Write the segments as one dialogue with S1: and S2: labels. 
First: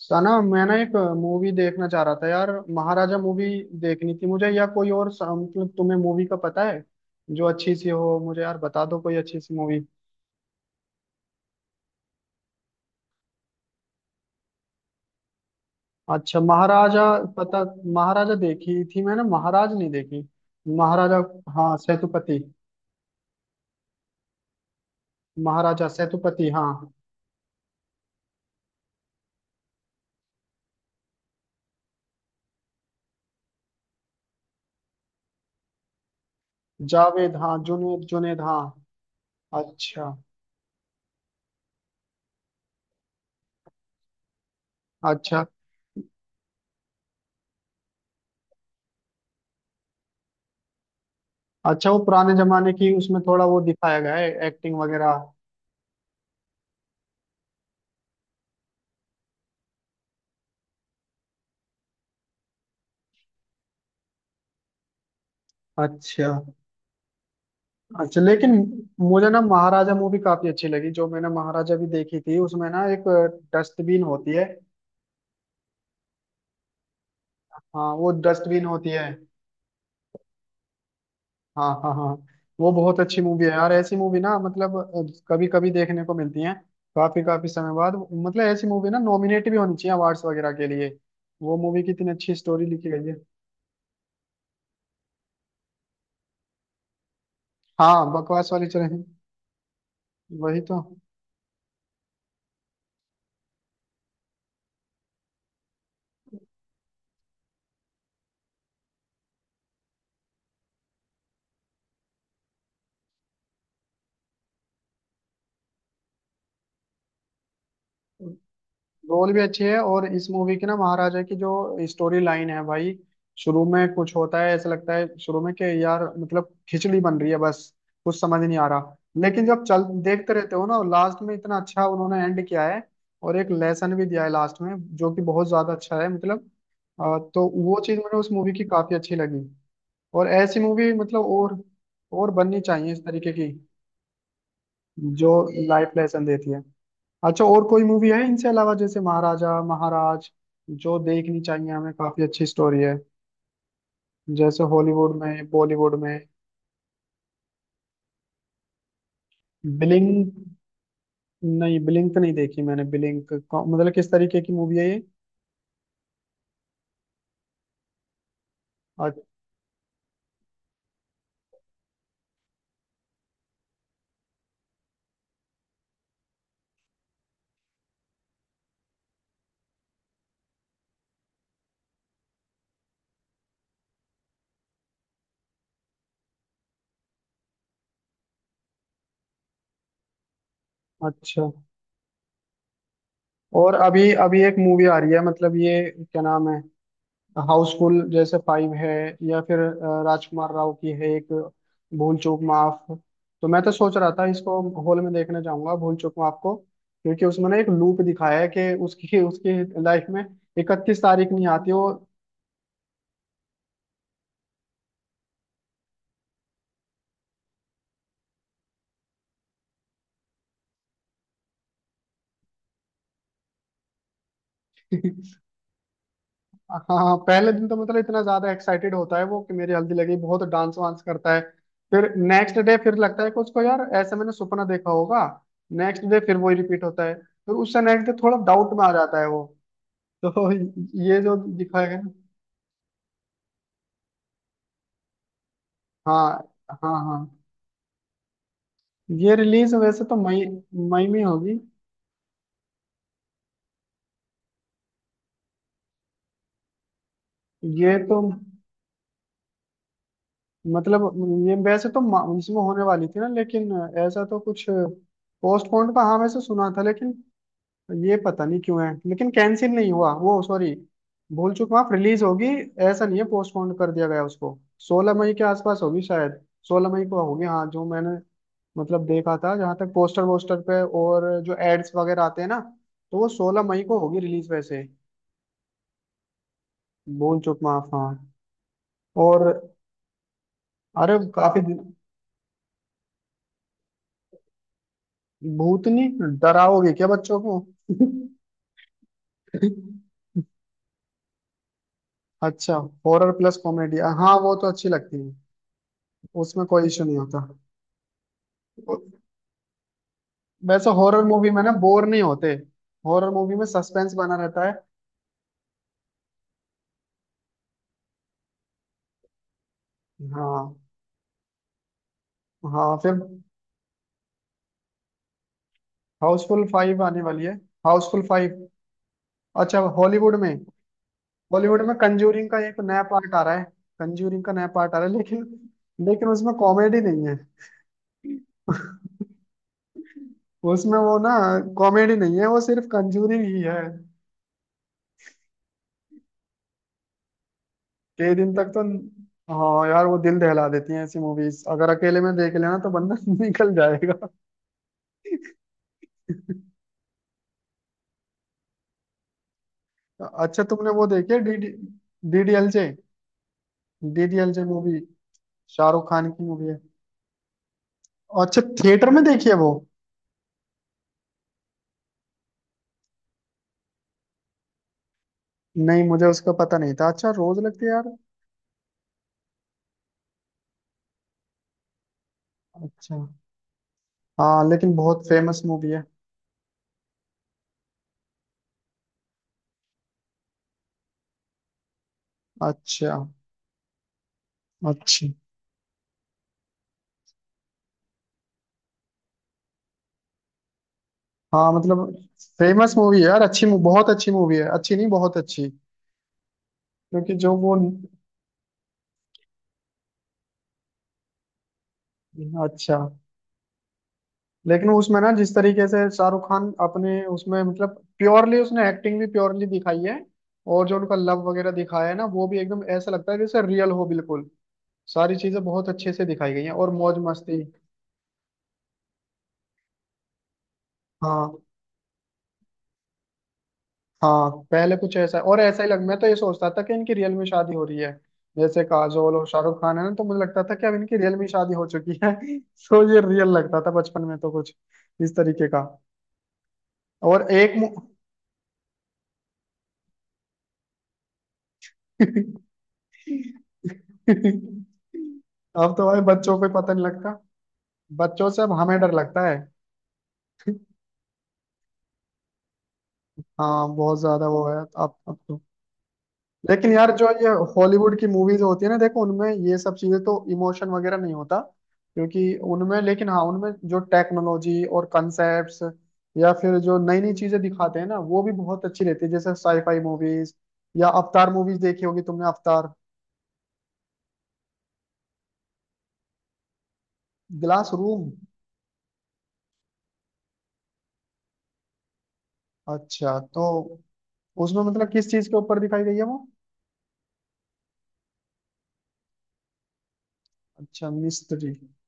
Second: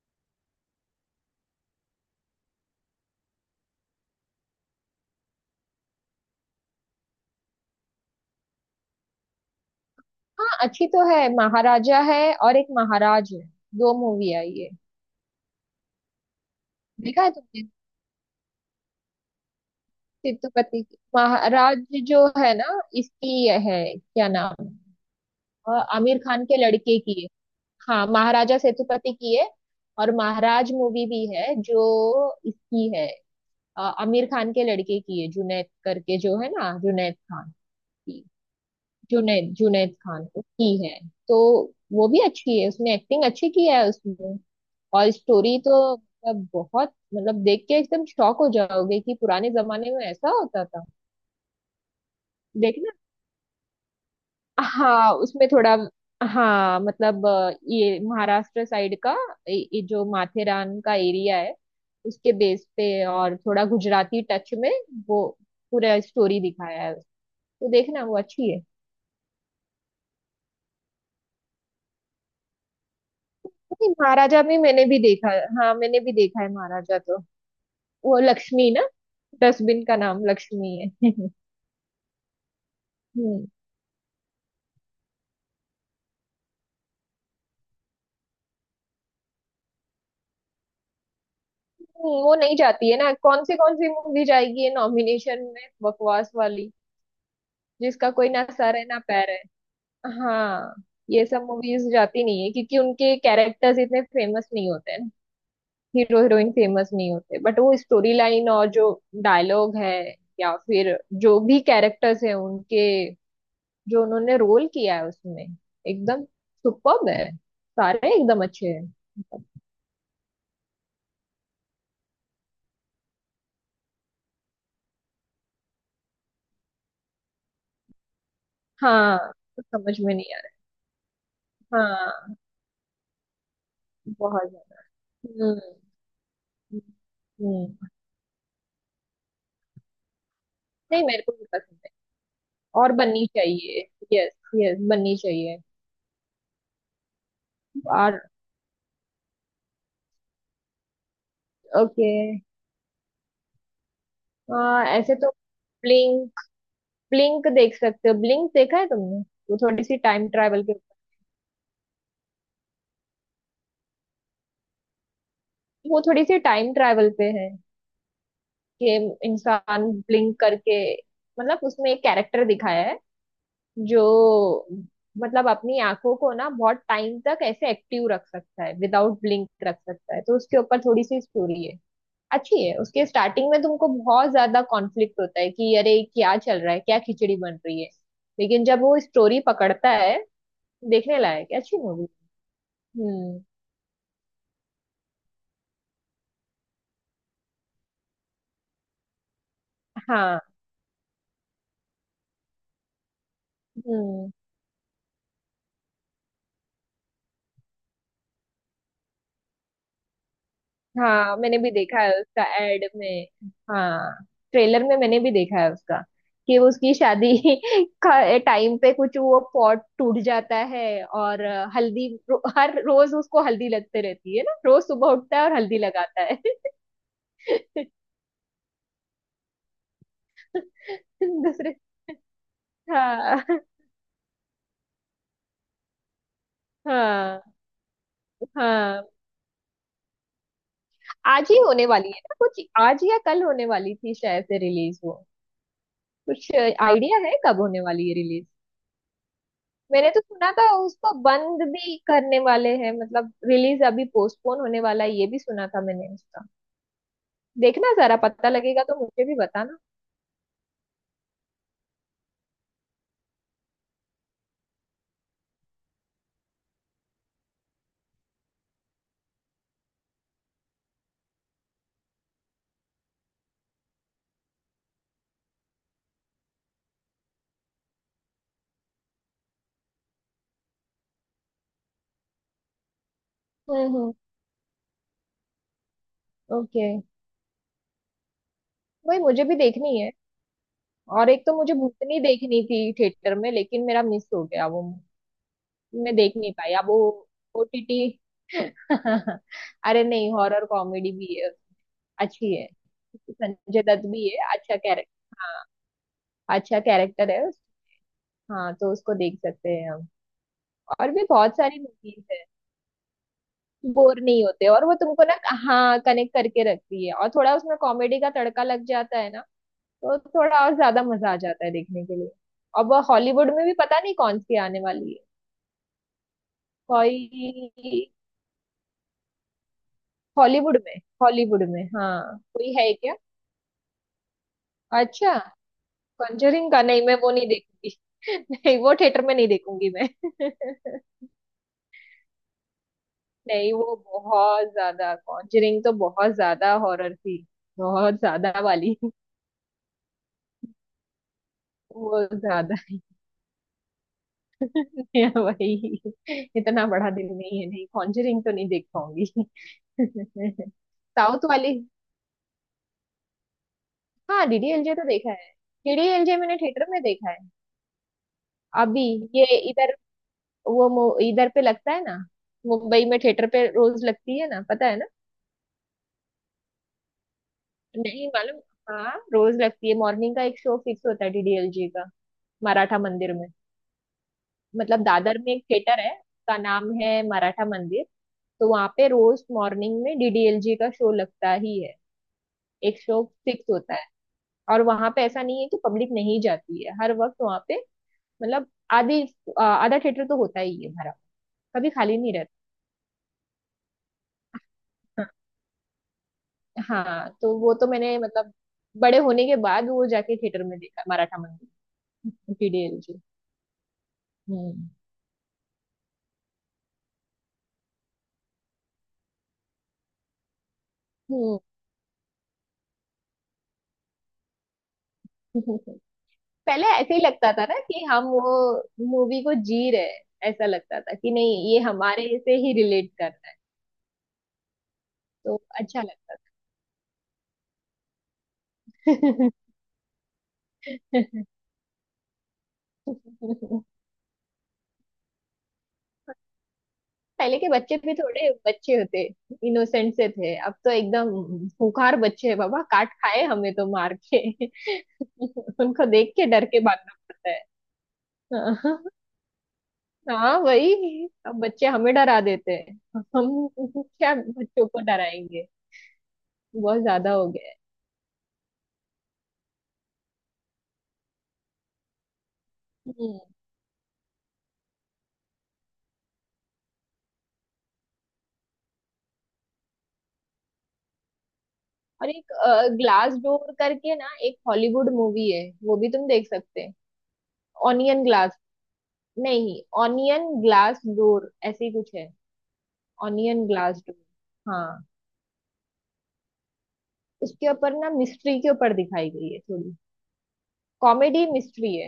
S1: सना, मैं ना एक मूवी देखना चाह रहा था यार। महाराजा मूवी देखनी थी मुझे, या कोई और मतलब तुम्हें मूवी का पता है जो अच्छी सी हो? मुझे यार बता दो कोई अच्छी सी मूवी।
S2: हाँ, अच्छी तो है। महाराजा है और एक महाराज है। दो मूवी आई है।
S1: अच्छा, महाराजा।
S2: देखा है
S1: पता,
S2: तुमने?
S1: महाराजा देखी थी मैंने, महाराज नहीं देखी।
S2: सेतुपति की
S1: महाराजा, हाँ
S2: महाराज जो
S1: सेतुपति।
S2: है ना, इसकी ये है क्या नाम,
S1: महाराजा
S2: आमिर खान
S1: सेतुपति,
S2: के
S1: हाँ।
S2: लड़के की है। हाँ, महाराजा सेतुपति की है और महाराज मूवी भी है जो इसकी है, आमिर खान के लड़के की है, जुनैद करके जो है ना, जुनैद
S1: जावेद,
S2: खान
S1: हाँ जुनेद
S2: की।
S1: जुनेद हाँ।
S2: जुनैद जुनैद
S1: अच्छा।
S2: खान को की है। तो वो भी अच्छी है, उसने एक्टिंग अच्छी की है उसमें। और
S1: अच्छा।
S2: स्टोरी तो मतलब बहुत, मतलब देख के एकदम शॉक हो जाओगे कि पुराने जमाने में ऐसा होता था।
S1: अच्छा वो पुराने जमाने
S2: देखना।
S1: की उसमें थोड़ा वो दिखाया गया है, एक्टिंग
S2: हाँ,
S1: वगैरह।
S2: उसमें थोड़ा। हाँ मतलब, ये महाराष्ट्र साइड का, ये जो माथेरान का एरिया है उसके बेस पे, और थोड़ा गुजराती टच में वो पूरा
S1: अच्छा।
S2: स्टोरी दिखाया है। तो देखना, वो
S1: अच्छा
S2: अच्छी
S1: लेकिन
S2: है।
S1: मुझे ना महाराजा मूवी काफी अच्छी लगी। जो मैंने महाराजा भी देखी थी, उसमें ना एक
S2: नहीं,
S1: डस्टबिन होती
S2: महाराजा
S1: है।
S2: भी मैंने भी देखा है। हाँ, मैंने भी देखा है महाराजा तो।
S1: हाँ वो
S2: वो
S1: डस्टबिन
S2: लक्ष्मी ना,
S1: होती है।
S2: डस्टबिन का नाम लक्ष्मी है।
S1: हाँ हाँ हाँ। वो बहुत अच्छी मूवी
S2: हम्म।
S1: है यार। ऐसी मूवी ना, मतलब कभी कभी देखने को मिलती है, काफी काफी समय बाद। मतलब ऐसी मूवी ना नॉमिनेट भी होनी चाहिए अवार्ड्स वगैरह के लिए। वो मूवी कितनी अच्छी
S2: वो नहीं
S1: स्टोरी लिखी
S2: जाती है
S1: गई
S2: ना,
S1: है।
S2: कौन सी मूवी जाएगी ये नॉमिनेशन में, बकवास वाली जिसका
S1: हाँ
S2: कोई ना
S1: बकवास वाली
S2: सर है
S1: चले।
S2: ना पैर है।
S1: वही
S2: हाँ,
S1: तो।
S2: ये सब मूवीज जाती नहीं है क्योंकि उनके कैरेक्टर्स इतने फेमस नहीं होते हैं। हीरो हीरोइन फेमस नहीं होते, बट वो स्टोरी लाइन और जो डायलॉग है या फिर जो भी कैरेक्टर्स है उनके, जो उन्होंने रोल किया है उसमें, एकदम सुपर्ब है। सारे एकदम अच्छे हैं
S1: रोल भी
S2: मतलब।
S1: अच्छी है, और इस मूवी की ना महाराजा की जो स्टोरी लाइन है भाई, शुरू में कुछ होता है, ऐसा लगता है शुरू में कि यार मतलब खिचड़ी बन रही है बस, कुछ समझ नहीं आ रहा।
S2: हाँ।
S1: लेकिन जब चल
S2: समझ में
S1: देखते
S2: नहीं आ
S1: रहते हो ना, लास्ट में इतना
S2: रहा,
S1: अच्छा उन्होंने
S2: हाँ।
S1: एंड किया है। और एक लेसन भी दिया है
S2: बहुत
S1: लास्ट में
S2: ज्यादा।
S1: जो कि बहुत ज्यादा
S2: हम्म
S1: अच्छा है मतलब।
S2: हम्म
S1: अ, तो वो
S2: हम्म।
S1: चीज मुझे उस मूवी की काफी अच्छी लगी। और ऐसी मूवी
S2: नहीं, मेरे
S1: मतलब
S2: को भी पसंद है।
S1: और बननी चाहिए
S2: और
S1: इस
S2: बननी
S1: तरीके की,
S2: चाहिए। यस। यस, बननी
S1: जो
S2: चाहिए।
S1: लाइफ लेसन देती है। अच्छा, और कोई मूवी
S2: और।
S1: है इनसे अलावा जैसे महाराजा, महाराज, जो देखनी चाहिए हमें?
S2: ओके।
S1: काफी अच्छी स्टोरी है, जैसे
S2: ऐसे
S1: हॉलीवुड
S2: तो
S1: में, बॉलीवुड में।
S2: ब्लिंक, ब्लिंक देख सकते हो, ब्लिंक देखा है तुमने? वो थोड़ी सी टाइम
S1: ब्लिंक,
S2: ट्रैवल के ऊपर।
S1: नहीं ब्लिंक तो नहीं देखी मैंने। ब्लिंक मतलब किस तरीके की मूवी है ये?
S2: वो थोड़ी सी टाइम ट्रैवल पे है कि
S1: अ-
S2: इंसान ब्लिंक करके, मतलब उसमें एक कैरेक्टर दिखाया है जो, मतलब अपनी आंखों को ना बहुत टाइम तक ऐसे एक्टिव रख सकता है, विदाउट ब्लिंक रख सकता है। तो उसके ऊपर थोड़ी सी स्टोरी है। अच्छी है। उसके स्टार्टिंग में तुमको बहुत ज्यादा कॉन्फ्लिक्ट होता है कि अरे क्या चल रहा है, क्या खिचड़ी बन रही है। लेकिन जब वो स्टोरी पकड़ता है, देखने लायक
S1: अच्छा।
S2: है, अच्छी मूवी। हम्म।
S1: और अभी अभी एक मूवी आ रही है मतलब ये क्या नाम है, हाउसफुल जैसे 5 है, या फिर
S2: हाँ।
S1: राजकुमार राव की है एक, भूल चूक माफ। तो मैं तो सोच रहा था
S2: हम्म।
S1: इसको हॉल में देखने जाऊंगा, भूल चूक माफ को। क्योंकि उसमें ना एक लूप दिखाया है कि उसकी उसकी लाइफ में 31 तारीख
S2: हाँ,
S1: नहीं
S2: मैंने भी
S1: आती वो।
S2: देखा है उसका एड में। हाँ, ट्रेलर में मैंने भी देखा है उसका, कि उसकी शादी का टाइम पे कुछ वो पॉट टूट जाता है और हर रोज उसको हल्दी लगते रहती है ना, रोज सुबह उठता है और हल्दी लगाता है।
S1: हाँ पहले दिन तो मतलब इतना ज्यादा एक्साइटेड होता है वो, कि मेरी हल्दी लगी, बहुत डांस वांस करता है।
S2: दूसरे।
S1: फिर नेक्स्ट डे फिर लगता है कि
S2: हाँ
S1: उसको यार, ऐसे मैंने सपना देखा होगा। नेक्स्ट डे फिर वही रिपीट होता है,
S2: हाँ
S1: फिर उससे नेक्स्ट डे थोड़ा डाउट में आ
S2: हाँ।
S1: जाता है वो। तो ये जो
S2: आज ही होने
S1: दिखाएगा ना।
S2: वाली है ना, कुछ आज या कल होने वाली थी शायद से रिलीज वो। कुछ
S1: हाँ हाँ हाँ।
S2: आइडिया है कब होने वाली है?
S1: ये रिलीज वैसे
S2: मैंने
S1: तो
S2: तो
S1: मई,
S2: सुना था
S1: मई
S2: उसको
S1: में होगी।
S2: बंद भी करने वाले हैं, मतलब रिलीज अभी पोस्टपोन होने वाला है, ये भी सुना था मैंने उसका। देखना
S1: ये
S2: जरा,
S1: तो
S2: पता लगेगा तो मुझे भी बताना।
S1: मतलब, ये वैसे तो इसमें होने वाली थी ना, लेकिन ऐसा तो कुछ पोस्टपोन्ड का हाँ वैसे सुना था, लेकिन ये पता नहीं क्यों है, लेकिन कैंसिल नहीं हुआ वो। सॉरी, भूल चुका माफ रिलीज होगी, ऐसा नहीं है पोस्टपोन कर दिया गया उसको। 16 मई के आसपास होगी शायद, 16 मई को होगी हाँ, जो मैंने मतलब देखा था जहां तक, पोस्टर वोस्टर पे और जो एड्स वगैरह आते हैं ना, तो वो 16 मई
S2: हम्म
S1: को
S2: हम्म
S1: होगी रिलीज वैसे।
S2: ओके।
S1: भूल चूक माफ, हाँ।
S2: वही
S1: और,
S2: मुझे भी देखनी है।
S1: अरे
S2: और एक तो
S1: काफी
S2: मुझे भूतनी देखनी थी थिएटर में, लेकिन मेरा मिस हो गया वो,
S1: भूतनी,
S2: मैं देख नहीं पाई अब
S1: डराओगे
S2: वो।
S1: क्या बच्चों को?
S2: ओटीटी। अरे नहीं, हॉरर कॉमेडी भी है, अच्छी है।
S1: अच्छा, horror plus
S2: Sanjay
S1: comedy,
S2: Dutt भी
S1: हाँ
S2: है,
S1: वो तो
S2: अच्छा
S1: अच्छी लगती है,
S2: कैरेक्टर, हाँ।
S1: उसमें
S2: अच्छा
S1: कोई इशू नहीं
S2: कैरेक्टर है
S1: होता।
S2: हाँ, तो उसको देख सकते हैं हम।
S1: वैसे
S2: और भी
S1: हॉरर मूवी
S2: बहुत
S1: में ना
S2: सारी
S1: बोर नहीं
S2: मूवीज है।
S1: होते, हॉरर मूवी में सस्पेंस
S2: बोर
S1: बना
S2: नहीं
S1: रहता
S2: होते,
S1: है।
S2: और वो तुमको ना, हाँ, कनेक्ट करके रखती है और थोड़ा उसमें कॉमेडी का तड़का लग जाता है ना, तो थोड़ा
S1: हाँ,
S2: और ज्यादा मजा आ जाता है देखने के लिए। अब
S1: हाँ, फिर
S2: हॉलीवुड में भी पता नहीं कौन सी आने वाली है
S1: हाउसफुल 5
S2: कोई।
S1: आने वाली है। हाउसफुल 5। अच्छा, हॉलीवुड में।
S2: हॉलीवुड में, हॉलीवुड
S1: हॉलीवुड
S2: में
S1: में
S2: हाँ
S1: कंजूरिंग का
S2: कोई
S1: एक
S2: है
S1: नया
S2: क्या?
S1: पार्ट आ रहा है। कंजूरिंग का नया पार्ट आ रहा है,
S2: अच्छा।
S1: लेकिन लेकिन उसमें
S2: कॉन्जरिंग का?
S1: कॉमेडी
S2: नहीं, मैं
S1: नहीं
S2: वो
S1: है।
S2: नहीं देखूंगी। नहीं, वो थिएटर में नहीं देखूंगी मैं।
S1: उसमें वो ना कॉमेडी नहीं है, वो सिर्फ कंजूरिंग ही
S2: नहीं,
S1: है।
S2: वो बहुत ज्यादा, कॉन्जरिंग तो बहुत ज्यादा हॉरर थी, बहुत
S1: कई दिन
S2: ज्यादा
S1: तक तो,
S2: वाली।
S1: हाँ यार वो दिल दहला देती हैं ऐसी मूवीज, अगर अकेले
S2: वो
S1: में देख
S2: ज्यादा
S1: लेना तो बंदा निकल जाएगा।
S2: है वही। इतना बड़ा दिल नहीं है, नहीं कॉन्जरिंग तो नहीं देख पाऊंगी।
S1: अच्छा, तुमने वो देखी है
S2: साउथ
S1: डी डी,
S2: वाली?
S1: DDLJ?
S2: हाँ,
S1: DDLJ
S2: डीडीएलजे
S1: मूवी,
S2: तो देखा है।
S1: शाहरुख खान
S2: डीडीएलजे
S1: की
S2: मैंने
S1: मूवी है।
S2: थिएटर में देखा है।
S1: अच्छा
S2: अभी,
S1: थिएटर में
S2: ये,
S1: देखी है वो?
S2: इधर, इधर पे लगता है ना, मुंबई में थिएटर पे रोज लगती है ना, पता है ना?
S1: नहीं मुझे उसका पता नहीं था। अच्छा रोज लगती है यार?
S2: नहीं मालूम। हाँ, रोज लगती है, मॉर्निंग का एक शो फिक्स होता है डीडीएलजे का, मराठा
S1: अच्छा,
S2: मंदिर में।
S1: हाँ लेकिन
S2: मतलब
S1: बहुत
S2: दादर में
S1: फेमस
S2: एक
S1: मूवी
S2: थिएटर
S1: है।
S2: है उसका नाम है मराठा मंदिर, तो वहाँ पे रोज मॉर्निंग में डीडीएलजे का शो लगता ही है। एक
S1: अच्छा,
S2: शो फिक्स होता है। और वहाँ पे
S1: अच्छी।
S2: ऐसा नहीं है कि पब्लिक नहीं जाती है, हर वक्त वहाँ पे, मतलब आधी, आधा थिएटर तो होता ही है भरा,
S1: हाँ
S2: कभी
S1: मतलब
S2: खाली नहीं रहता।
S1: फेमस मूवी है यार, अच्छी बहुत अच्छी मूवी है, अच्छी नहीं बहुत अच्छी।
S2: हाँ हाँ,
S1: क्योंकि जो
S2: तो वो
S1: वो,
S2: तो मैंने मतलब बड़े होने के बाद वो जाके थिएटर में देखा, मराठा मंदिर,
S1: अच्छा,
S2: डीडीएलजे। हम्म।
S1: लेकिन उसमें ना जिस तरीके से शाहरुख खान अपने उसमें, मतलब प्योरली उसने एक्टिंग भी प्योरली दिखाई है, और जो उनका लव
S2: हम्म।
S1: वगैरह दिखाया है ना, वो भी एकदम ऐसा लगता है जैसे रियल हो, बिल्कुल सारी चीजें बहुत अच्छे से दिखाई गई हैं,
S2: पहले
S1: और
S2: ऐसे
S1: मौज
S2: ही लगता
S1: मस्ती।
S2: था ना कि हम वो मूवी को जी रहे हैं, ऐसा लगता था कि
S1: हाँ
S2: नहीं ये हमारे से ही रिलेट कर रहा है,
S1: हाँ हाँ, पहले कुछ ऐसा,
S2: तो
S1: और ऐसा ही लग,
S2: अच्छा
S1: मैं तो
S2: लगता
S1: ये सोचता था कि इनकी रियल में शादी हो रही है। जैसे काजोल और
S2: था।
S1: शाहरुख खान है ना, तो मुझे लगता था कि अब इनकी रियल में शादी हो चुकी है। तो ये रियल लगता था बचपन में, तो कुछ इस तरीके का। और
S2: पहले के
S1: एक मु...
S2: बच्चे भी थोड़े बच्चे होते, इनोसेंट से थे, अब तो एकदम खूंखार बच्चे हैं, बाबा काट खाए हमें तो, मार के।
S1: अब
S2: उनको
S1: तो भाई
S2: देख के
S1: बच्चों को
S2: डर
S1: ही
S2: के
S1: पता नहीं
S2: भागना
S1: लगता,
S2: पड़ता
S1: बच्चों से अब
S2: है।
S1: हमें डर लगता है।
S2: हाँ हाँ, वही अब बच्चे हमें डरा देते हैं, हम
S1: हाँ बहुत
S2: क्या
S1: ज्यादा वो है,
S2: बच्चों को
S1: अब तो,
S2: डराएंगे।
S1: लेकिन
S2: बहुत
S1: यार जो
S2: ज्यादा हो
S1: ये
S2: गया
S1: हॉलीवुड की मूवीज होती है ना, देखो उनमें ये सब चीजें तो, इमोशन वगैरह नहीं होता क्योंकि उनमें, लेकिन हाँ
S2: है।
S1: उनमें जो टेक्नोलॉजी और कंसेप्ट्स या फिर जो नई नई चीजें दिखाते हैं ना, वो भी बहुत अच्छी रहती है, जैसे साईफाई मूवीज, या अवतार मूवीज देखी होगी
S2: और एक
S1: तुमने, अवतार।
S2: ग्लास डोर करके ना एक हॉलीवुड मूवी है, वो भी तुम देख सकते हैं।
S1: Glass
S2: onion
S1: room.
S2: ग्लास, नहीं, ऑनियन ग्लास डोर ऐसे ही कुछ है,
S1: अच्छा तो
S2: ऑनियन ग्लास डोर।
S1: उसमें
S2: हाँ,
S1: मतलब किस चीज के ऊपर दिखाई गई है वो?
S2: उसके ऊपर ना मिस्ट्री के ऊपर दिखाई गई है थोड़ी,
S1: अच्छा,
S2: कॉमेडी
S1: मिस्ट्री।
S2: मिस्ट्री है,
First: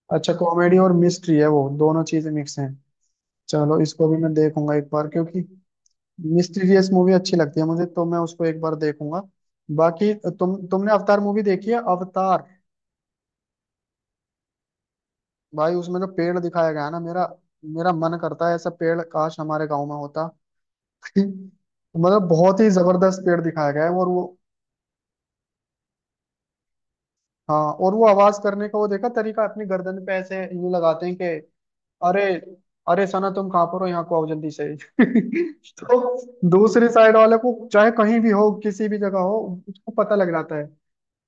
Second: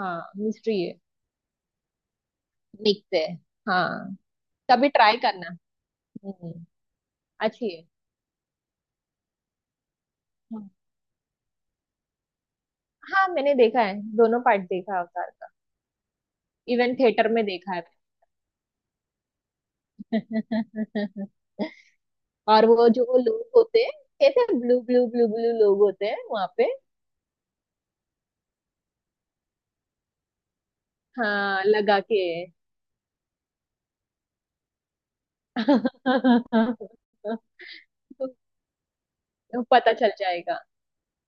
S2: हाँ,
S1: अच्छा, कॉमेडी
S2: मिस्ट्री
S1: और
S2: है।
S1: मिस्ट्री है, वो दोनों चीजें मिक्स हैं।
S2: मिक्स है।
S1: चलो इसको
S2: हाँ,
S1: भी मैं देखूंगा एक
S2: कभी
S1: बार,
S2: ट्राई
S1: क्योंकि
S2: करना। हम्म।
S1: मिस्टीरियस मूवी अच्छी लगती है
S2: अच्छी है।
S1: मुझे, तो मैं उसको एक बार देखूंगा। बाकी, तुम
S2: हाँ
S1: तुमने अवतार मूवी देखी है, अवतार?
S2: हाँ, मैंने देखा है, दोनों पार्ट देखा है अवतार का।
S1: भाई उसमें जो पेड़ दिखाया गया है
S2: इवन
S1: ना, मेरा
S2: थिएटर में देखा है।
S1: मेरा मन करता है ऐसा पेड़ काश हमारे गांव में होता। मतलब बहुत
S2: और
S1: ही
S2: वो जो वो
S1: जबरदस्त पेड़
S2: लोग
S1: दिखाया
S2: होते
S1: गया है,
S2: हैं,
S1: और वो,
S2: कहते हैं, ब्लू ब्लू ब्लू ब्लू लोग होते हैं वहां पे।
S1: हाँ। और वो आवाज करने का वो देखा तरीका, अपनी गर्दन पे ऐसे यूं लगाते हैं कि,
S2: हाँ, लगा के।
S1: अरे अरे सना तुम कहाँ पर हो, यहाँ को आओ जल्दी से। तो दूसरी साइड वाले को, चाहे कहीं भी हो, किसी भी जगह हो,
S2: तो
S1: उसको
S2: पता चल
S1: पता लग जाता
S2: जाएगा,
S1: है।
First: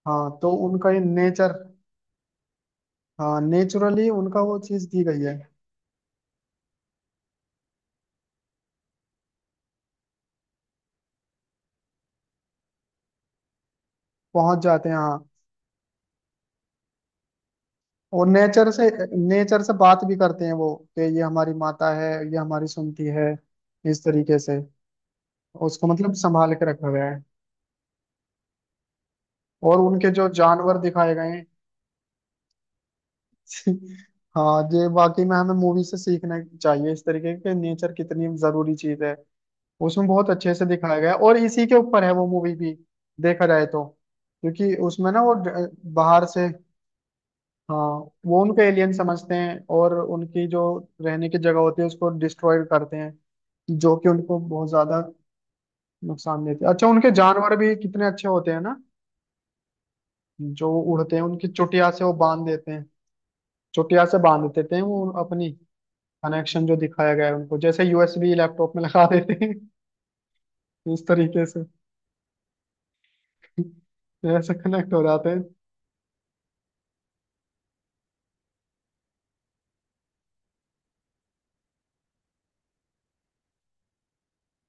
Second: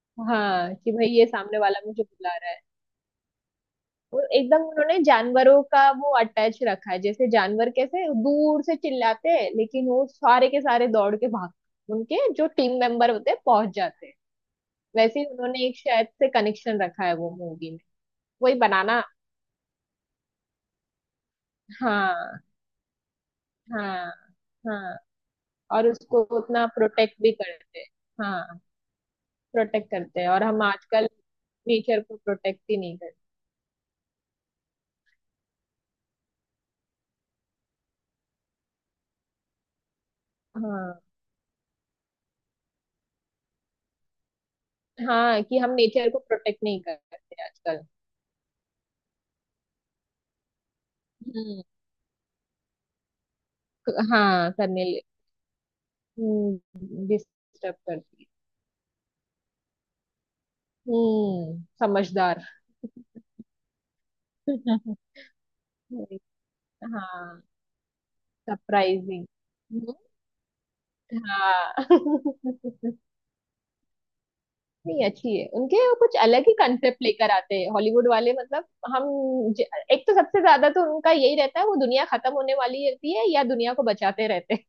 S1: हाँ तो
S2: हाँ,
S1: उनका
S2: कि
S1: ये
S2: भाई ये
S1: नेचर,
S2: सामने वाला मुझे बुला रहा है।
S1: हाँ नेचुरली
S2: और
S1: उनका वो
S2: एकदम
S1: चीज
S2: उन्होंने
S1: दी गई है।
S2: जानवरों का वो अटैच रखा है, जैसे जानवर कैसे दूर से चिल्लाते हैं, लेकिन वो सारे के सारे दौड़ के भाग, उनके जो टीम मेंबर होते हैं, पहुंच जाते हैं।
S1: पहुंच जाते हैं हाँ।
S2: वैसे ही उन्होंने एक शायद से कनेक्शन रखा है वो मूवी में,
S1: और
S2: वही
S1: नेचर से,
S2: बनाना।
S1: नेचर से बात भी करते हैं वो, कि ये हमारी माता है,
S2: हाँ।
S1: ये हमारी सुनती है, इस
S2: हाँ।
S1: तरीके से,
S2: हाँ।
S1: उसको
S2: और
S1: मतलब
S2: उसको
S1: संभाल
S2: उतना
S1: के रखा गया
S2: प्रोटेक्ट
S1: है।
S2: भी करते हैं। हाँ,
S1: और
S2: प्रोटेक्ट
S1: उनके
S2: करते हैं,
S1: जो
S2: और हम
S1: जानवर
S2: आजकल
S1: दिखाए गए हैं।
S2: नेचर को प्रोटेक्ट ही नहीं करते।
S1: हाँ ये वाकई में हमें मूवी से सीखना चाहिए, इस तरीके के नेचर कितनी जरूरी चीज है, उसमें बहुत अच्छे से दिखाया
S2: हाँ।
S1: गया है, और इसी के ऊपर है वो मूवी भी, देखा जाए तो। क्योंकि उसमें ना वो
S2: हाँ, कि हम नेचर को
S1: बाहर से,
S2: प्रोटेक्ट नहीं करते आजकल।
S1: हाँ वो उनको एलियन समझते हैं, और उनकी जो रहने की जगह
S2: हम्म।
S1: होती है उसको डिस्ट्रॉय करते हैं, जो
S2: क-
S1: कि उनको
S2: हाँ,
S1: बहुत
S2: करने
S1: ज्यादा
S2: ले।
S1: नुकसान देते हैं। अच्छा
S2: हम्म,
S1: उनके जानवर भी
S2: डिस्टर्ब
S1: कितने
S2: करती है।
S1: अच्छे होते हैं ना, जो उड़ते हैं उनकी
S2: हम्म,
S1: चुटिया से वो बांध
S2: समझदार।
S1: देते हैं, चुटिया से बांध देते हैं वो अपनी। कनेक्शन जो दिखाया गया है
S2: हाँ,
S1: उनको, जैसे USB लैपटॉप में लगा
S2: सरप्राइजिंग।
S1: देते हैं। इस तरीके से,
S2: हाँ।
S1: ऐसे कनेक्ट हो
S2: नहीं,
S1: जाते
S2: अच्छी
S1: हैं।
S2: है उनके, वो कुछ अलग ही कंसेप्ट लेकर आते हैं हॉलीवुड वाले, मतलब। हम। ज-। एक तो सबसे ज्यादा तो उनका यही रहता है, वो दुनिया खत्म होने वाली रहती है या दुनिया को बचाते रहते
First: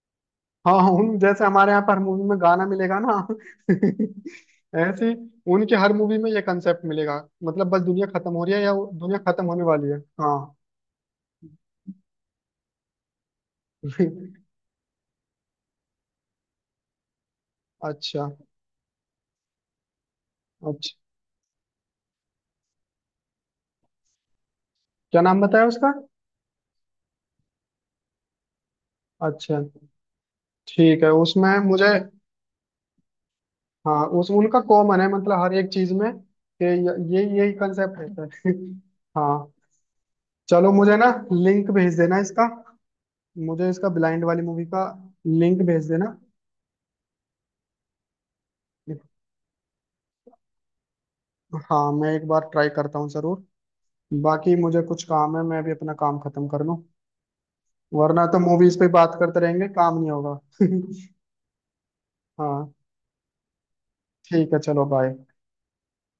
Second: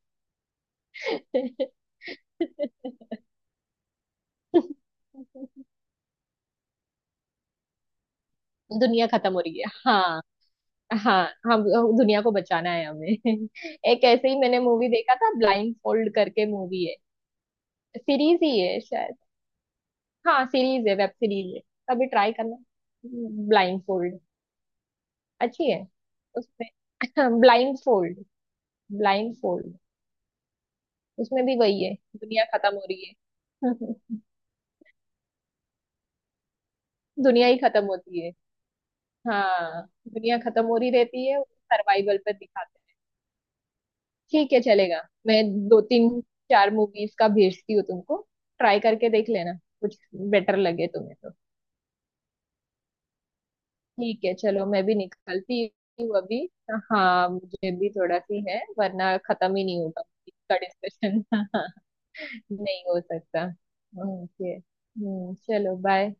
S1: हाँ, उन जैसे
S2: हैं।
S1: हमारे यहाँ पर हर मूवी में गाना मिलेगा ना, ऐसे ही उनके हर मूवी में ये कंसेप्ट मिलेगा। मतलब बस दुनिया खत्म हो रही है, या
S2: दुनिया
S1: दुनिया
S2: खत्म हो
S1: खत्म
S2: रही
S1: होने
S2: है,
S1: वाली है,
S2: हाँ।
S1: हाँ।
S2: हाँ। हम। दुनिया को बचाना है हमें। एक ऐसे ही मैंने मूवी देखा था, ब्लाइंड फोल्ड करके मूवी है,
S1: अच्छा।
S2: सीरीज ही है शायद, हाँ सीरीज है,
S1: अच्छा,
S2: वेब सीरीज है। कभी ट्राई करना, ब्लाइंड फोल्ड।
S1: क्या नाम बताया
S2: अच्छी है।
S1: उसका?
S2: उसमें ब्लाइंड फोल्ड, ब्लाइंड।
S1: अच्छा ठीक है,
S2: उसमें भी
S1: उसमें
S2: वही
S1: मुझे,
S2: है, दुनिया खत्म हो रही है।
S1: हाँ उस उनका कॉमन है मतलब हर एक चीज में, कि ये
S2: दुनिया
S1: यही
S2: ही खत्म
S1: कंसेप्ट
S2: होती
S1: रहता
S2: है।
S1: है। हाँ।
S2: हाँ, दुनिया खत्म
S1: चलो
S2: हो रही
S1: मुझे ना
S2: रहती है,
S1: लिंक भेज देना
S2: सर्वाइवल पर
S1: इसका,
S2: दिखाते हैं।
S1: मुझे इसका ब्लाइंड वाली
S2: ठीक है,
S1: मूवी का
S2: चलेगा, मैं
S1: लिंक
S2: दो
S1: भेज
S2: तीन
S1: देना।
S2: चार मूवीज का भेजती हूँ तुमको, ट्राई करके देख लेना, कुछ बेटर लगे तुम्हें तो।
S1: हाँ मैं एक बार ट्राई करता हूँ जरूर।
S2: ठीक है,
S1: बाकी
S2: चलो
S1: मुझे
S2: मैं भी
S1: कुछ काम है, मैं
S2: निकलती
S1: अभी अपना
S2: हूँ
S1: काम
S2: अभी।
S1: खत्म कर लूं,
S2: हाँ, मुझे भी थोड़ा
S1: वरना तो
S2: सी है,
S1: मूवीज पे बात
S2: वरना
S1: करते
S2: खत्म ही
S1: रहेंगे,
S2: नहीं
S1: काम
S2: होगा
S1: नहीं होगा।
S2: इसका डिस्कशन।
S1: हाँ
S2: नहीं हो सकता। ओके।
S1: ठीक है, चलो बाय।
S2: हम्म, चलो बाय।